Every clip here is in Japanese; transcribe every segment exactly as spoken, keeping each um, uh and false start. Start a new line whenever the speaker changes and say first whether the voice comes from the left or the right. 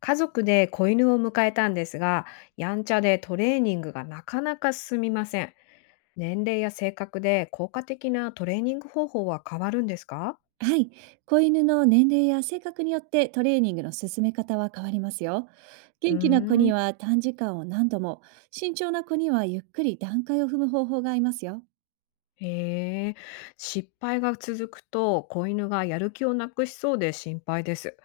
left: 家族で子犬を迎えたんですが、やんちゃでトレーニングがなかなか進みません。年齢や性格で効果的なトレーニング方法は変わるんですか？
right: はい。子犬の年齢や性格によってトレーニングの進め方は変わりますよ。
left: うー
right: 元気な子に
left: ん。
right: は短時間を何度も、慎重な子にはゆっくり段階を踏む方法がありますよ。
left: へえ。失敗が続くと子犬がやる気をなくしそうで心配です。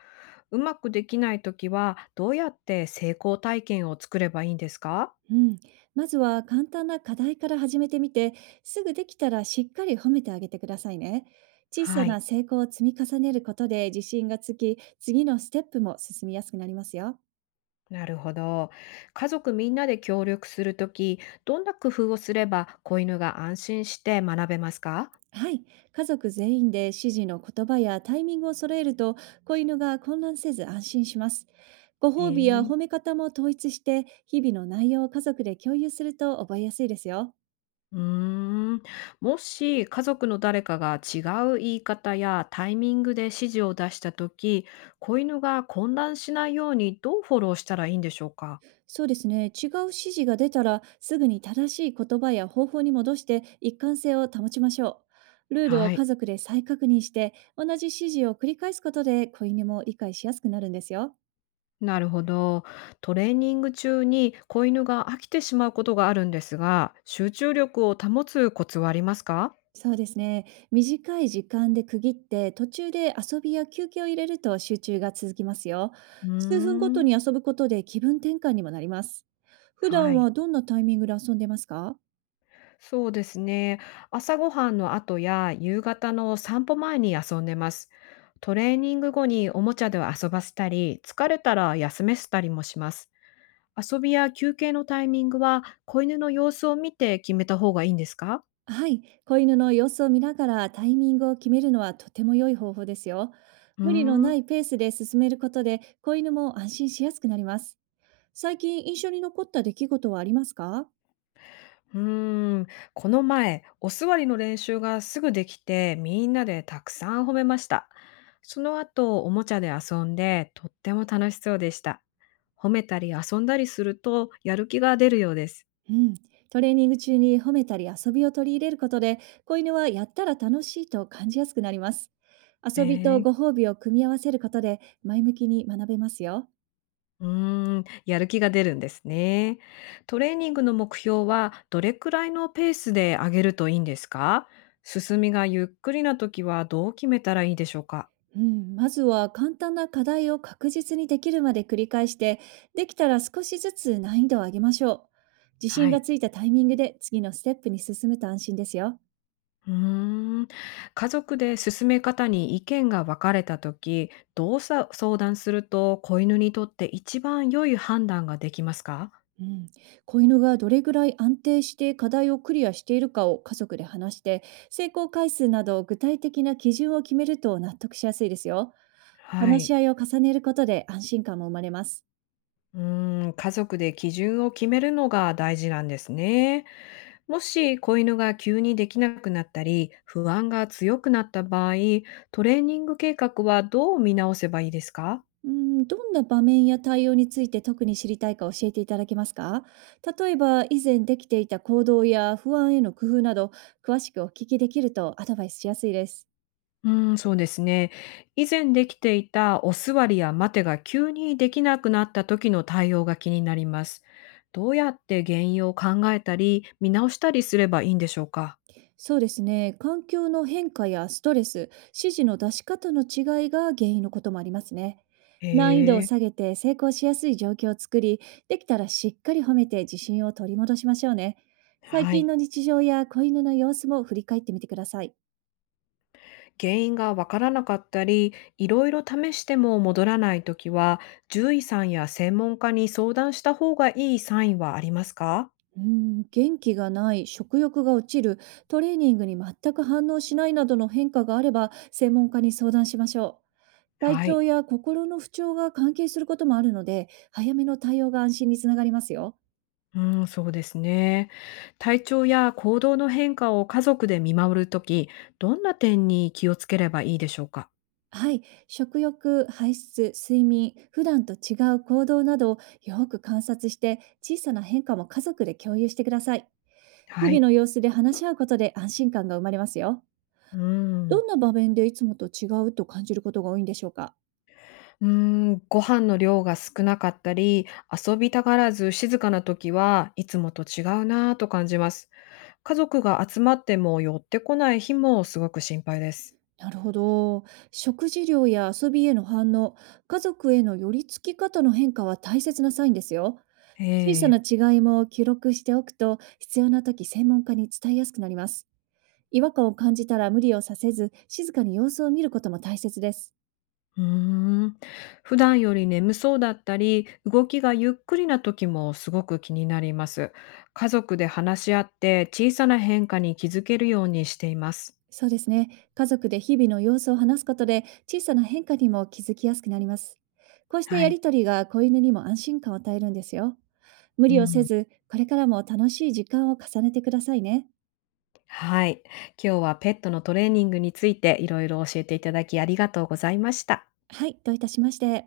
left: うまくできないときはどうやって成功体験を作ればいいんですか？
right: うん。まずは簡単な課題から始めてみて、すぐできたらしっかり褒めてあげてくださいね。小さ
left: はい。
right: な成功を積み重ねることで自信がつき、次のステップも進みやすくなりますよ。
left: なるほど。家族みんなで協力するとき、どんな工夫をすれば子犬が安心して学べますか？
right: はい。家族全員で指示の言葉やタイミングを揃えると、子犬が混乱せず安心します。ご
left: え
right: 褒美や
left: え。
right: 褒め方も統一して、日々の内容を家族で共有すると覚えやすいですよ。
left: うーん。もし家族の誰かが違う言い方やタイミングで指示を出したとき、子犬が混乱しないようにどうフォローしたらいいんでしょうか？
right: そうですね。違う指示が出たら、すぐに正しい言葉や方法に戻して、一貫性を保ちましょう。ルールを
left: はい。
right: 家族で再確認して、同じ指示を繰り返すことで、子犬も理解しやすくなるんですよ。
left: なるほど。トレーニング中に子犬が飽きてしまうことがあるんですが、集中力を保つコツはありますか？
right: そうですね。短い時間で区切って、途中で遊びや休憩を入れると集中が続きますよ。
left: うー
right: 数分ごと
left: ん。
right: に遊ぶことで気分転換にもなります。普
left: は
right: 段
left: い。
right: はどんなタイミングで遊んでますか？
left: そうですね。朝ごはんの後や夕方の散歩前に遊んでます。トレーニング後におもちゃで遊ばせたり、疲れたら休めせたりもします。遊びや休憩のタイミングは子犬の様子を見て決めた方がいいんですか？
right: はい。子犬の様子を見ながらタイミングを決めるのはとても良い方法ですよ。
left: うー
right: 無理のな
left: ん。
right: いペースで進めることで、子犬も安心しやすくなります。最近印象に残った出来事はありますか？
left: うーん、この前、お座りの練習がすぐできて、みんなでたくさん褒めました。その後、おもちゃで遊んで、とっても楽しそうでした。褒めたり遊んだりすると、やる気が出るようです。
right: うん、トレーニング中に褒めたり遊びを取り入れることで、子犬はやったら楽しいと感じやすくなります。
left: へ
right: 遊びと
left: え、
right: ご褒美を組み合わせることで前向きに学べますよ。
left: うーん、やる気が出るんですね。トレーニングの目標は、どれくらいのペースで上げるといいんですか？進みがゆっくりな時は、どう決めたらいいでしょうか？
right: うん、まずは簡単な課題を確実にできるまで繰り返して、できたら少しずつ難易度を上げましょう。自信
left: は
right: が
left: い。
right: ついたタイミングで次のステップに進むと安心ですよ。
left: うーん。家族で進め方に意見が分かれた時、どうさ相談すると子犬にとって一番良い判断ができますか？
right: うん、子犬がどれぐらい安定して課題をクリアしているかを家族で話して、成功回数など具体的な基準を決めると納得しやすいですよ。
left: は
right: 話し
left: い。
right: 合いを重ねることで安心感も生まれます。
left: うーん、家族で基準を決めるのが大事なんですね。もし子犬が急にできなくなったり、不安が強くなった場合、トレーニング計画はどう見直せばいいですか？
right: うん、どんな場面や対応について特に知りたいか教えていただけますか？例えば以前できていた行動や不安への工夫など、詳しくお聞きできるとアドバイスしやすいです。
left: うん、そうですね。以前できていたお座りや待てが急にできなくなった時の対応が気になります。どうやって原因を考えたり、見直したりすればいいんでしょうか？
right: そうですね。環境の変化やストレス、指示の出し方の違いが原因のこともありますね。
left: へ
right: 難易度を
left: え。
right: 下げて成功しやすい状況を作り、できたらしっかり褒めて自信を取り戻しましょうね。最
left: は
right: 近
left: い。
right: の日常や子犬の様子も振り返ってみてください。
left: 原因がわからなかったり、いろいろ試しても戻らない時は、獣医さんや専門家に相談した方がいいサインはありますか？
right: うん、元気がない、食欲が落ちる、トレーニングに全く反応しないなどの変化があれば、専門家に相談しましょう。体
left: は
right: 調
left: い。
right: や心の不調が関係することもあるので、早めの対応が安心につながりますよ。
left: うん、そうですね。体調や行動の変化を家族で見守るとき、どんな点に気をつければいいでしょうか？
right: はい、食欲、排出、睡眠、普段と違う行動などをよく観察して、小さな変化も家族で共有してください。日
left: は
right: 々
left: い。
right: の様子で話し合うことで安心感が生まれますよ。
left: うん。
right: どんな場面でいつもと違うと感じることが多いんでしょうか？
left: うん、ご飯の量が少なかったり、遊びたがらず静かなときはいつもと違うなぁと感じます。家族が集まっても寄ってこない日もすごく心配です。
right: なるほど。食事量や遊びへの反応、家族への寄り付き方の変化は大切なサインですよ。小さ
left: え
right: な
left: え
right: 違いも記録しておくと、必要な時専門家に伝えやすくなります。違和感を感じたら無理をさせず、静かに様子を見ることも大切です。
left: うーん。普段より眠そうだったり、動きがゆっくりな時もすごく気になります。家族で話し合って小さな変化に気づけるようにしています。
right: そうですね。家族で日々の様子を話すことで、小さな変化にも気づきやすくなります。こうした
left: は
right: や
left: い。
right: りとりが子犬にも安心感を与えるんですよ。無
left: う
right: 理をせ
left: ん。
right: ず、これからも楽しい時間を重ねてくださいね。
left: はい。今日はペットのトレーニングについていろいろ教えていただきありがとうございました。
right: はい、どういたしまして。